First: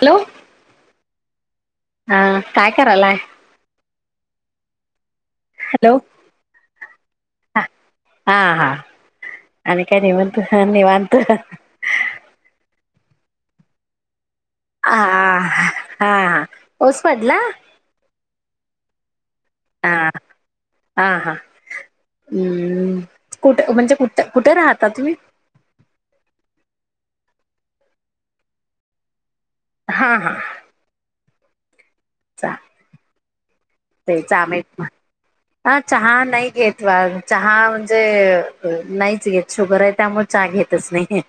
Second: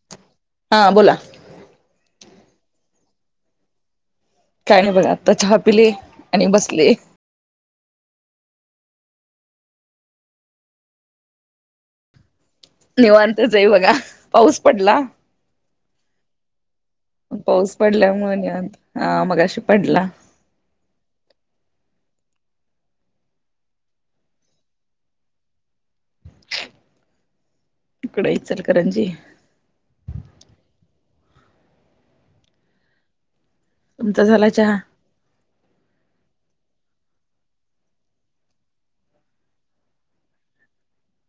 Hello हा बोला. हा काय करायलाय? काय नाही बघा, आता चहा पिले हॅलो आणि बसले. हा हा आणि काय निवांत? हा निवांत. निवांत च आहे बगा. पाऊस पडला हा हा हा पाऊस पडला पाऊस पडल्यामुळे निवांत. हा मगाशी हा पडला. हा हा हम्म, कुठे म्हणजे कुठ कुठे राहता तुम्ही. ह [unintelligible] इकड इचलकरंजी. हा हा. ते तुमचा च झाला चहा मठ हा चहा नाही घेत [unintelligible] चहा म्हणजे नाहीच घेत शुगर आहे त्यामुळे चहा घेतच नाही.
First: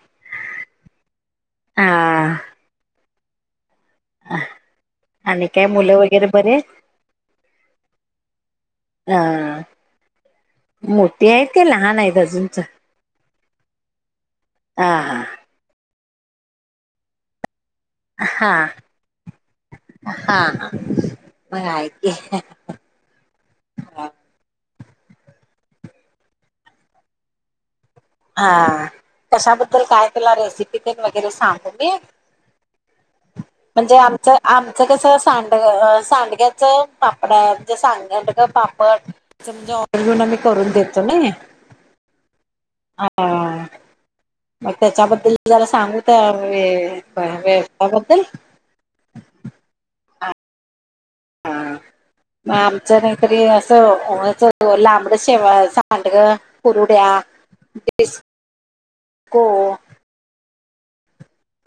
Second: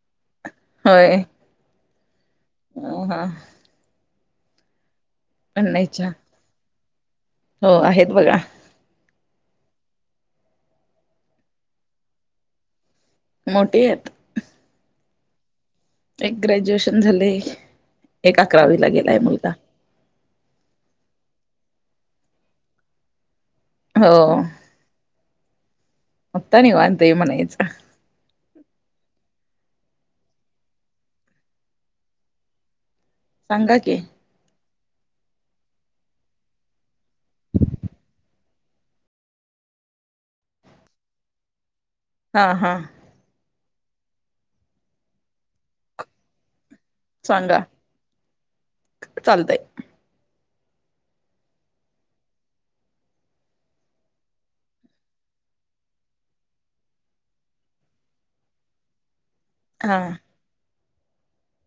होय हा हा. अ [unintelligible] आणि काय नाही मुलं चहा वगैरे बरे आहेत. हो आहेत बघा मोठे आहेत काय लहान आहेत अजून. मोठीे आहेत. हा एक ग्रॅज्युएशन झाले आहे. एक हा हा अकरावीला गेलाय मुलगा. हा मग हाय की. हो. आता निवांत आहे म्हणायचं. हा कशाबद्दल काय तुला रेसिपी तेन पण वगैरे सांगू मी. सांगा की म्हणजे आमचं आम. मच कस. सांडगं-सांडग्याच पापडा हाय. म्हणजे सांडग्याच पापड म्हणजे. ऑर्डर घेऊन आम्ही करून देतो नई. हा हा. मग त्याच्याबद्दल जरा सांगू काय आम्ही. सांगा य ववता बदल चालतंय [unintelligible] हम. मग आमचं नाहीतरी. असंच लांबड शेवाय. सांड. कुरुड्या. डिस्को. हा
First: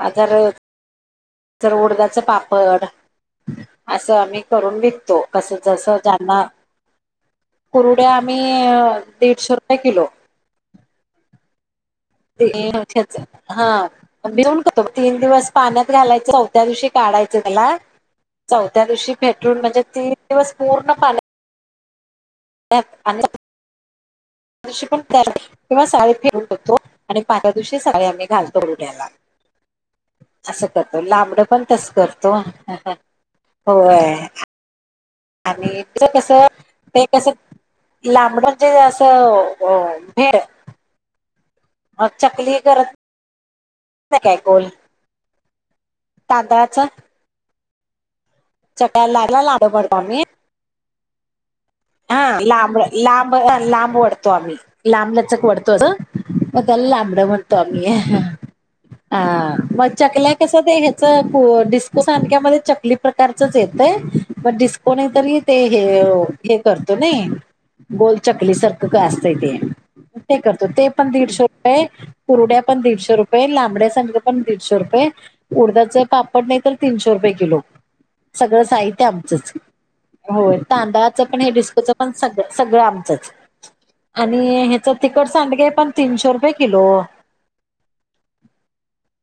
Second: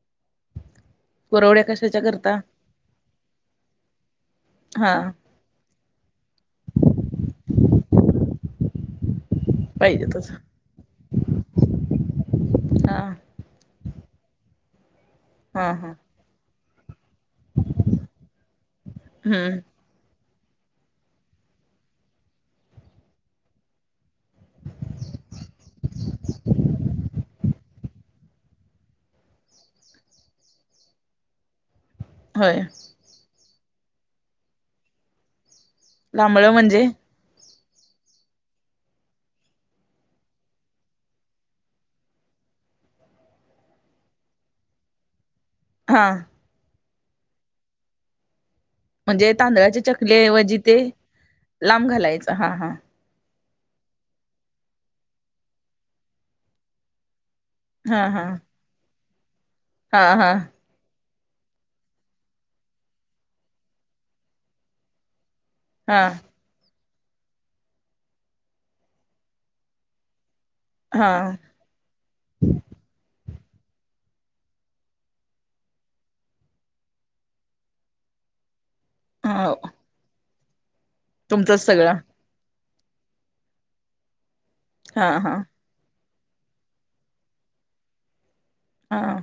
आ जर कुरवड्या जर कशाच्या उडदाच करता पापड. [unintelligible] असं आम्ही करून हा विकतो कस जस ज्यांना कुरुड्या, आम्ही दीडशे रुपये पाहिजे किलो. तसं [unintelligible] हा ती हा भिऊन कातो तीन दिवस हा पाण्यात हा घालायच चौथ्या दिवशी काढायचे त्याला चौथ्या दिवशी, हम्म फेटून म्हणजे तीन दिवस पूर्ण पाण्या ह आणि [unintelligible] दिव पण किंवा साडी फिरू. शकतो आणि पाऱ्या दिवशी [unintelligible] आम्ही घालो्यायला [unintelligible] अस करतो लांबड पण तस करतो होय होय. आणि तुं [unintelligible] कस लांबळ म्हणजे ते कसं लांबडाचे असं अ भेळ मग चकली करत क काय कोल [unintelligible] हा तांदळाचा. म्हणजे लागला लांब तांदळाचे पडतो चकली आम्ही ऐवजी तेे लांब घालायच हा हा. [unintelligible] ब लाबवढतो आम्ही ल लांबलचक वढ तोल अ म त्याल लांबड म्हण तोमी हा हा हा मग हा हा चकल्या कसं ते य पो डिस्को सांडक्या मध्ये चकली प्रकारचच येतय म डिस्को नाही तरी ते हे हा हे करतो नई गोल चकली सारखं का असतंय ते ते करतो ते पण हा दीडशे रुपये, कुरुड्या पण दीडशे रुपये. लांबड्या सग पण दीडशे रुपये, उडदाचे पापड नाही तर तीनशे, रुपये किलो. सगळं साहित्य आमचंच हा होय तांदळाचं पण हे तुमचंच डिस्कोच सगळं पण सगळं. सगळं आमचंच आणि ह्याच हा तिखट हा सांडगे पण. तीनशो रुपये किलो. हा.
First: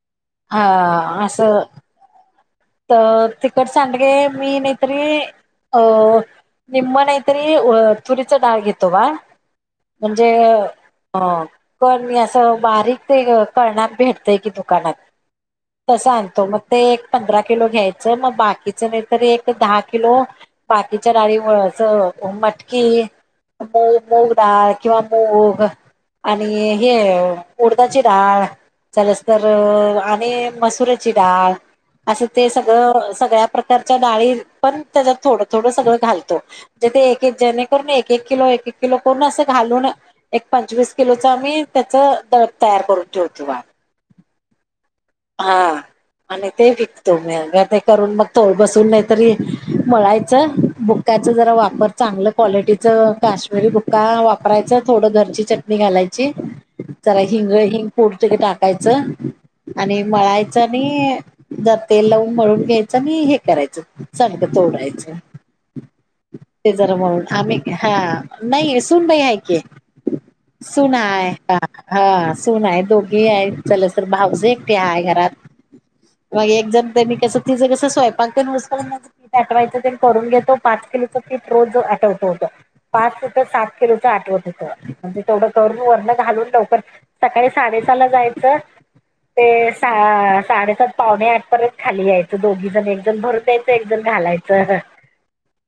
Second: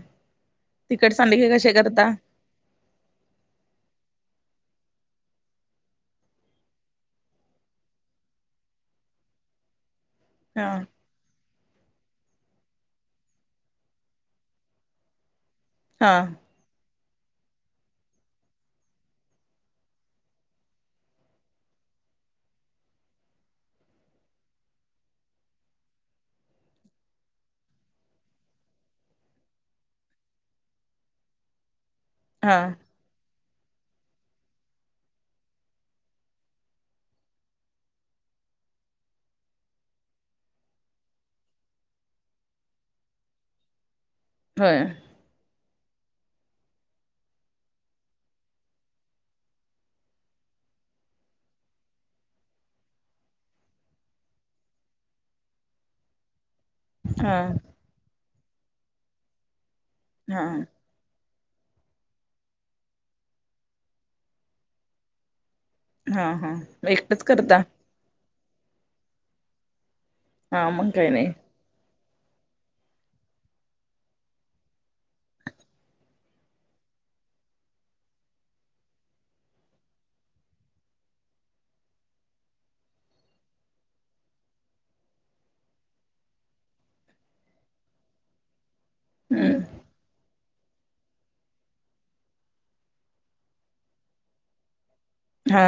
हा तिकट सांडगे असं कसे करता तर तिखट सांडगे मी नाहीतरी अ निम्म नयतरी तुरीच डाळग येत वा.. म्हणजे हा अ. पण मी असं बारीक ते करणात भेटतय की दुकानात. तस हा आणतो मग ते एक पंधरा किलो घ्यायच मग बाकीच नाही एक, दहा किलो बाकीच्या डाळी मटकी मुग मूगडाळ किंवा मूग आणि हे उडदाची डाळ. चलस, तर आणि मसुऱची डाळ असं ते हा सगळं, सगळ्या, प्रकारच्या डाळी, पण त्याच्यात थोड, थोड, सगळं घालतो जेणेून किलो. एक एक किलो आस घालून, एक पंचवीस किलो च आम्ही त्याच दळन तयार करून ठेवतो बा हा. होय. हा. आणि ते विकतो मॅ ग ते करून मग थोड बसून नाही तरी मळायचं बुक त्याच जरा वापर चांगलं, क्वालिटीच काश्मीरी बुक्का वापरायचं, थोडं घरची चटणी घालायची. ची. जरा हा हिंग, हिंग, पुरतं टाकायचं आणि हा मळायचं आणि जर तेल लाउन मळून घ्यायचं नी, हे करायचं चांगल चोडायचं. हा हा ते जरा म्हणून एकटंच करता आम्ही हा. नाही सुून नाई आहे की हा मग काही नाही सुनहाय हा सून आहे दोघी आहे चलास, तर भाऊज एकटे हाय घरात. मग एक जण त्यांनी कसं तिझं कस स्वयंपाकसी [unintelligible] आठवायचं ते करून घेतो. पाठ.. फिलॉसोपीट रोज आठवत होत. पाच फुट सात किलोचं आठवत होत म्हणजे तेवढं करुन वर्ण घालून लवकर सकाळी साडे शेताला जायचं ते हम्म सा साडेसात पावणे आठ पर्यंत खाली यायचं दोघी जण एकजण भरुन द्यायचा एकजण घालायचं ह. हा.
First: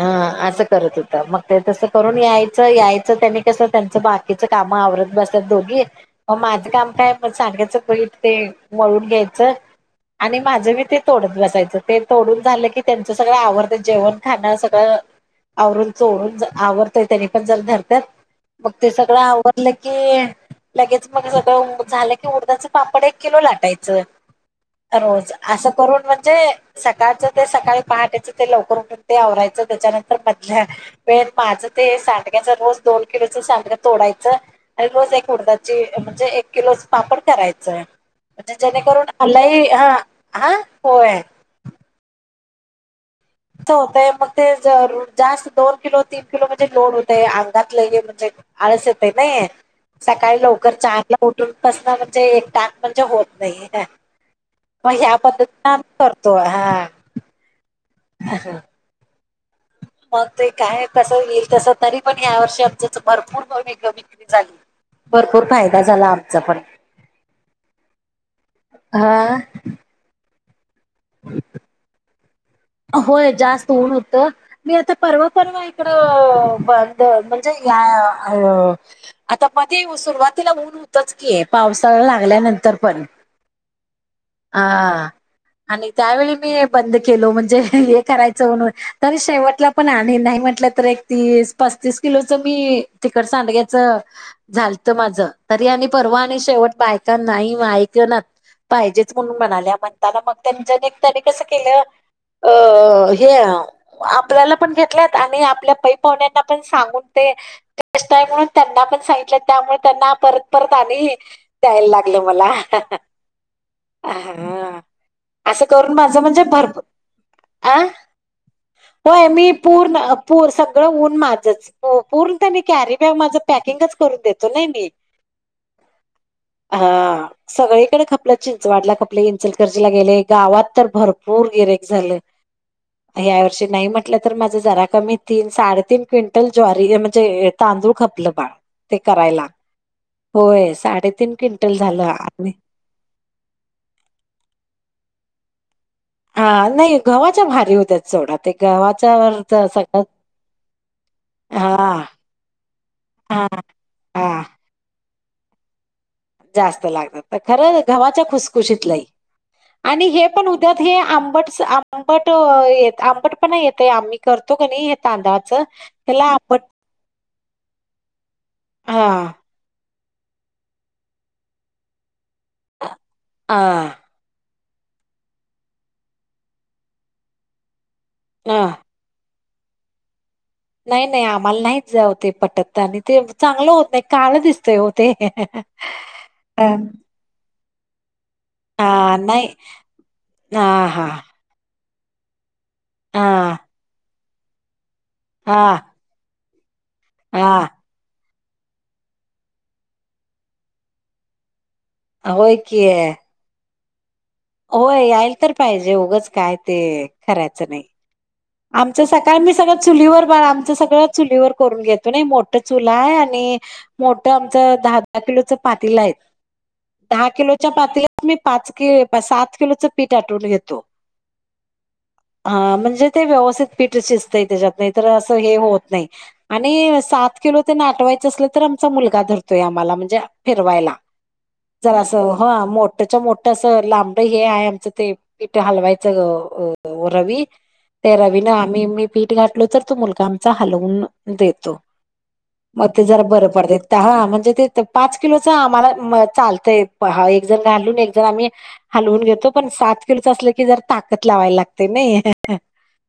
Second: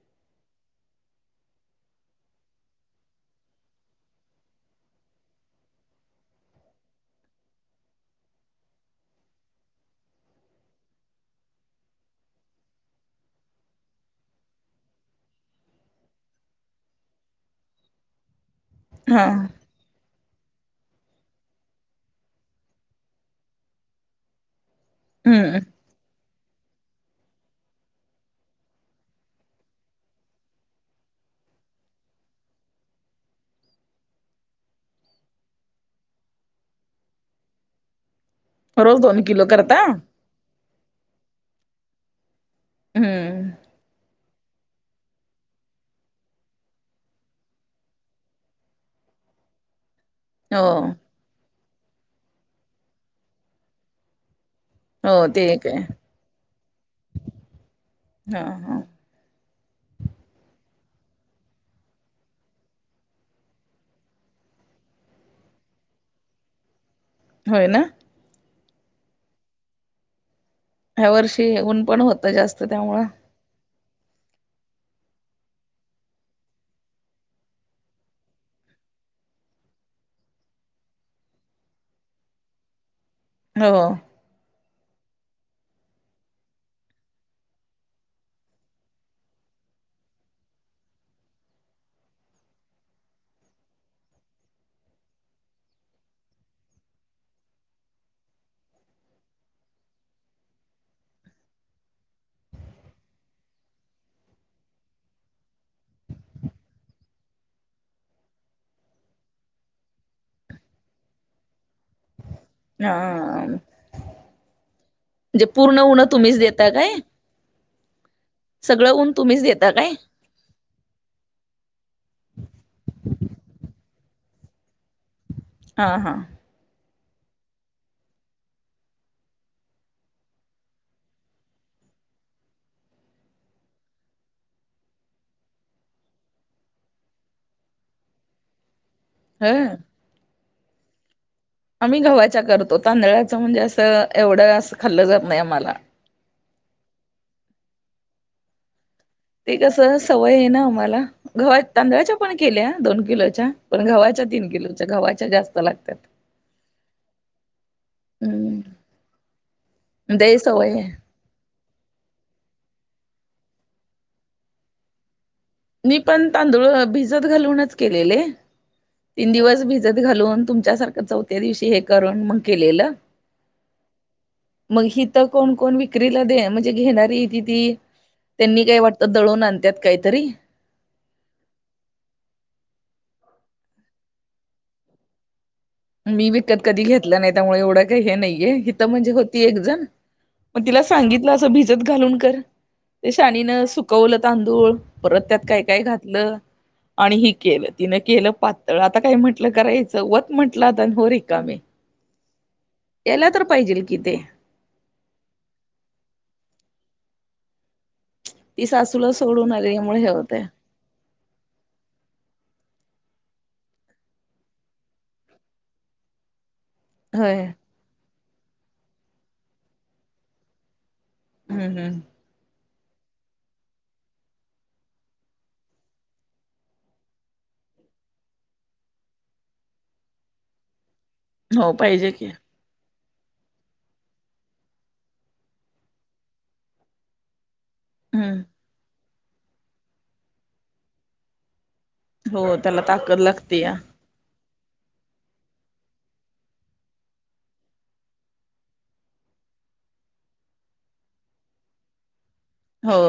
ह असं करत होता मग ते तसं करून यायचं यायच त्यांनी कसं त्यांचं बाकीच काम आवर रुन बसत दोघी म माझं काम काय म सांडग्याच पीठ तेन मळून घ्यायचं. आणि माझं मी ते तोडत बसायचं ते तोडून झालं की त्यांचं सगळं आवरतय जेवण खाणं सगळं आवरून चोरून ज आवरतोय त्यांनी पण जरा धरत्यात. मग ते सगळं हा आवरलं की लगेच मग सगळं झाल उडदाच पापड एक किलो लाटायचं रोज हम्म असं करून म्हणजे सकाळचं ते सकाळी पहाटेचं ते लवकर उठुन ते आवरायचं त्याच्यानंतर मधल्या वेळेत माझं ते सांडड्याच रोज दोन किलोच सांड तोडायचं आणि रोज एक उडदाची म्हणजे एक किलोच पापड करायच. म्हणजे रोज जेणेकरून दोन किलो आलाही करता हा, हा होय. हम्म त होतय मग. ते जरूर जास्त दोन किलो तीन किलो म्हणजे लोड होतय अंगात लई म्हणजे आळस येतय नई. ह. सकाळी हो लवकर चारला उठून पसन म्हणजे एक टाक म्हणजे होत नाही. [inaudible] मग हो ह्या ते एक पद्धतीन आहे आम्ही करतो हा. [inaudible] हा, हा. मग ते काय तस येईल तस तरी पण हयावर्षी आमचच भरपूर ब भू विक्री झाली. भरपूर फायदा झाला आमचा पण. होयना. हा. ह्या वर्षीऊन पण होत जास्त त्यामुळं होय जास्त. तुन होत मी आता परवा परवा इकडं बंद म्हणजे या आता मध्ये सुरुवातीला ऊन होतच की पावसाळा लागल्यानंतर पण हो. हा. आणि त्यावेळी मी बंद केलो म्हणजे हे करायचं म्हणून तरी शेवटला पण आणि नाही. म्हटलं तर एक तीस, पस्तीस किलोच मी तिखट सांडग्याच झालत माझं. तरी आणि परवा आणि शेवट बायकां नाही ओ ऐकनात पाहिजेत म्हणून म्हणाल्या म्हणताना मग त्यांच्याने त्यानी कसं केलं? अ हे आपल्याला पण घेतल्यात आणि आपल्या पै पाहुण्यांना पण सांगून ते ते टेस्ट हाय म्हणून त्यांना पण सांगितल्यात त्यामुळे त्यांना परत परत आणि द्यायला लाग आलं मला [inaudible] हा म्हणजे आ हा असं पूर्ण करून ऊन माझं तुम्हीच म्हणजे देता भरपू काय [inaudible] आ सगळं ऊन होय तुम्हीच मी देता काय पूर्ण पूर सगळं ऊन माझच हो. पूर्ण त्यांनी कॅरी बॅग माझ पॅकिंग करूनच देतो नाही मी. [inaudible] हा, हा. हा सगळीकडे खप आपलं चिंचवाडला खपले इंचलकरंजीला गेले गावात तर भरपूर गिराईक झाल. या वर्षी नाही म्हटलं तर माझा जरा कमी तीन, साडेतीन क्विंटल ज्वारी म्हणजे अ तांदूळ. तांदूळ खपलं बाळ ते करायला. ह [inaudible] होय साडेतीन क्विंटल आम्ही झालं गव्हाच्या आणि करतो तांदळाचं म्हणजे असं एवढं असं खाल्लं जात नाही आम्हाला. हा नाही गव्हाच्या भारी होत्यात सोडा. ते गव्हात ते कस सवय आहे ना आम्हाला गव्हा हा तांदळाच्या पण केल्या दोन हा किलोच्या पण गव्हाच्या त्या हा तीन किलोच्या गव्हाच्या जास्त लागतात. जास्त लागतात. तर खरं गव्हाच्या हम्म खुसखुशीत लई. आणि हे ते पण सवय उद्यात आहे हे आंबट-आंबट येत. आंबट पण येतेय. आम्ही करतो का नाही तांदळात. मी पण तांदूळ भिजत घालूनच केलेले. हा तीन दिवस भिजत. घालून तुमच्या सारखं चौथ्या दिवशी हे करून मग केलेलं. हा मग हि तर कोण-कोण विक्रीला दे म्हणजे घेणारी ती त्यांनी काय वाटतं. दळून आणतात काहीतरी. नाही-नाही आम्हाला नाहीच जाव ते पटत. आणि ते चांगलं होत नाही. काळ दिसतय ओ ते. मी विकत हा कधी घेतलं नाही त्यामुळे एवढं काही हे नाही. ये हिथ म्हणजे हा होती नाही एक जण. हा मग तिला हा सांगितलं असं भिजत घालून कर ते हा शानीनं सुकवलं तांदूळ. परत त्यात हा काय-काय घातलं. आणि हि केलं हा तिनं केलं पातळ. आता काय म्हंटलं करायचं वत म्हंटलं आता आणि हो रिकामी. होय कि. किते. होय यायल तर पाहिजे उगंच काय ते करायचं नाही. ती आमचं सासूला सकाळ सोडून मी सगळं आल्यामुळे हे चुलीवर होतय बाळ आमच सगळं चुलीवर करून घेतो नाइ मोठ चुल आणि मोठ आमच दहा-दहा किलोच पातील आहेत. दहा होय किलोच्या पातीलात मी पाच किलो, सात किलोचं पीठ आठवून घेतो. हम्म, हम्म. हा म्हणजे ते व्यवस्थित पीठ शिजतंय तेज्यात नायतर अस हे होत नाही आणि सात किलो तेन आठवाय असल तर आमचा मुलगा धरतोय आम्हाला म्हणजे अ फिरवायला हो पाहिजे की जरासं हा मो त्याच्या मोठ अस लांबड हे आहे आमचं ते पिठ हलवायचं अ रवी ते हम्म रवीन आम्ही मी पीठ घातलो तर तो मुलगा आमचा हलवून देतो. हो त्याला मग ते ताकद जरा बरं लागते या पडतय हा म्हणजे ते पाच किलो च आम्हाला म चालतय हा एक जण घालून एक जण आम्ही हलवून घेतो पण सात किलोच असलं की जर ताकद लावाय लागते नई. हो.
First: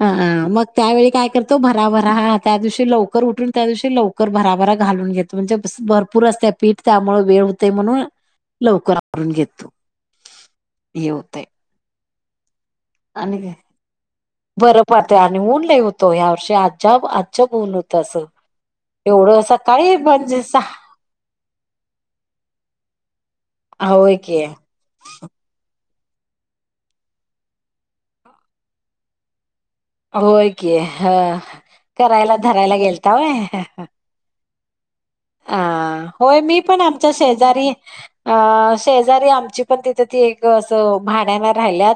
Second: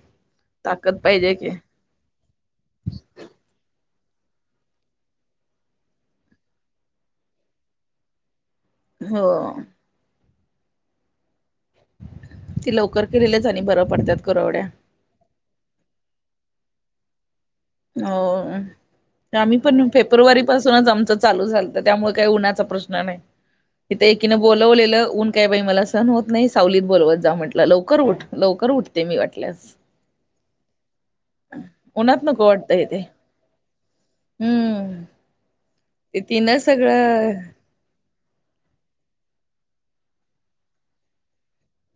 हा. मग ताकद त्यावेळी काय पाहिजे की करतो भराभरा हा त्या दिवशी लवकर उठून त्या दिवशी लव कर भराभरा घालून घेतो म्हणजे भरपूर असतय पीठ त्यामुळ वेळ हुतय म्हणून लवकर हो आवरुन घेतो हे हुतय. ती लवकर केलेलेच आणि बरं पडत्यात कुरवड्या बरं पडतय आणि ऊन लई होत ह्यावर्षी आजब होय. आम्ही पण सकाळी फेपूरवारी म्हणजे सहा पासूनच आमचं चालू झालत त्यामुळ काय उन्हाचा प्रश्न नाही. इथं होय एकीनं की बोलवलेलं ऊन काय बाई मला सहन होत नाही सावलीत बोलवत जा म्हटलं लवकर उठ, लवकर उठते मी वाटल्यास. होय की हं, उन्हात करायला नको धराय वाटतं ला इथे गेल्ता होय? हम्म हां. ते होय तिन मी पण आमच्या सगळं शेजारी, आं शेजार ए आमची पण तिथं ती एक असं भाड्यानं राहिल्यात.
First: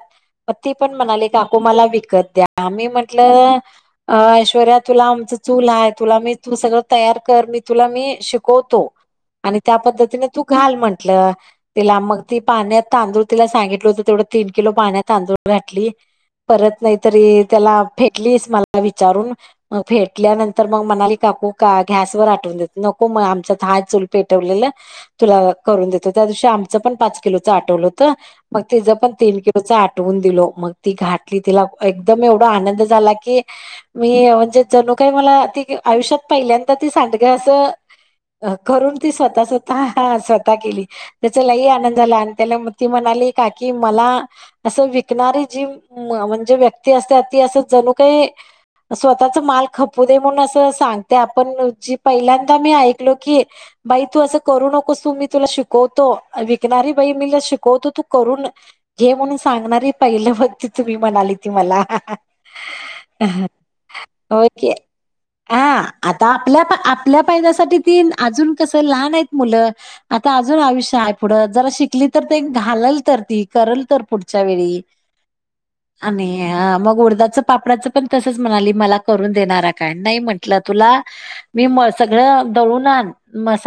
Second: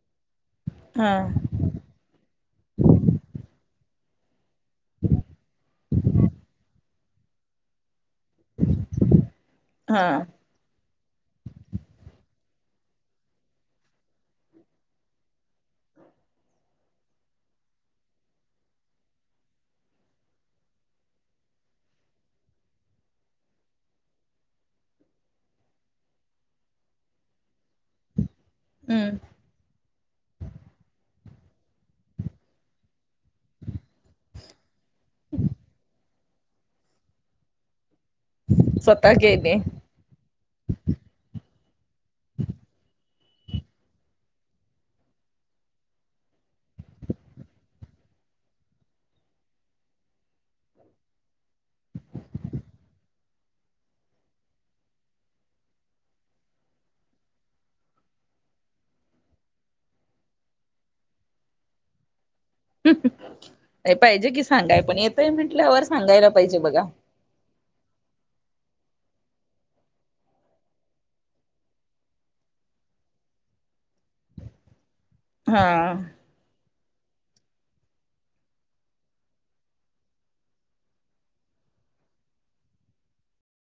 ती पण हा म्हणाली काकु मला विकत द्या, मी म्हटलं अं पोरा तुला आमचं चूल हाय. तुला मी तू सगळं तयार कर, मी तुला मी शिकवतो आणि त्या हा पद्धतीने तू घाल म्हण ल, तिला मग ती पाण्यात तांदूळ तिला सांगितलं होत तेवढं तीन किलो पाण्यात तांदूळ घातली. परत न्हाईत. तरी त्याला फेटलीस मला विचारून म फेटल्यानंतर मग म्हणाली काकू का घ्या सवर आटवून देतो नको म आमच्यात हाय चुल पेटवलेलं, तुला करून देतो. त्यादिवशी आमचा पण पाच किलोचं आटवलं होत. मग तिजं पण हम्म तीन किलोचं आटवून दिलो. मग ती घातली, तिला एकदम एवढा आनंद झाला की मी म्हणजे जणू काय मला ती आयुष्यात पहिल्यांदाच ती सांडग असं [inaudible] अ करून ती स्वतः स्वतः स्वतः केली त्याचा लई आनंद झाला आणि त्याला म ती म्हणाली काकी मला अस विकणारी जी म म्हणजे व्यक् ती असत्या ती अस जणू काही स्वतःचा माल खपू दे म्हणून असं सांगत्या जी पहिल्यांदा मी ऐकलो की बाई तू असं करू नकोस तू मी तुला शिकवतो विकणारी बाई मीला शिकवतो तू करून घे म्हणून सांगणारी पहिलं वक्ती तुम्ही म्हणाली ती मला. [unintelligible] होय की सांगाय पण येतय हा म्हटल्यावर आता सांगायला पाहिजे आपल्या बघा आपल्या पायद्यासाठी ती अजून कस लहान आहेत मुलं आता अजून आयुष्य हाय पुढ जरा शिकली तर घालल तर ती. करल तर पुढच्या वेळी. हा. आणि मग उडदाचं पापडाचं पण तसंच म्हणाली मला करून देणारा काय नाई म्हंटलं तुला मी म सगळं दळून आण मसा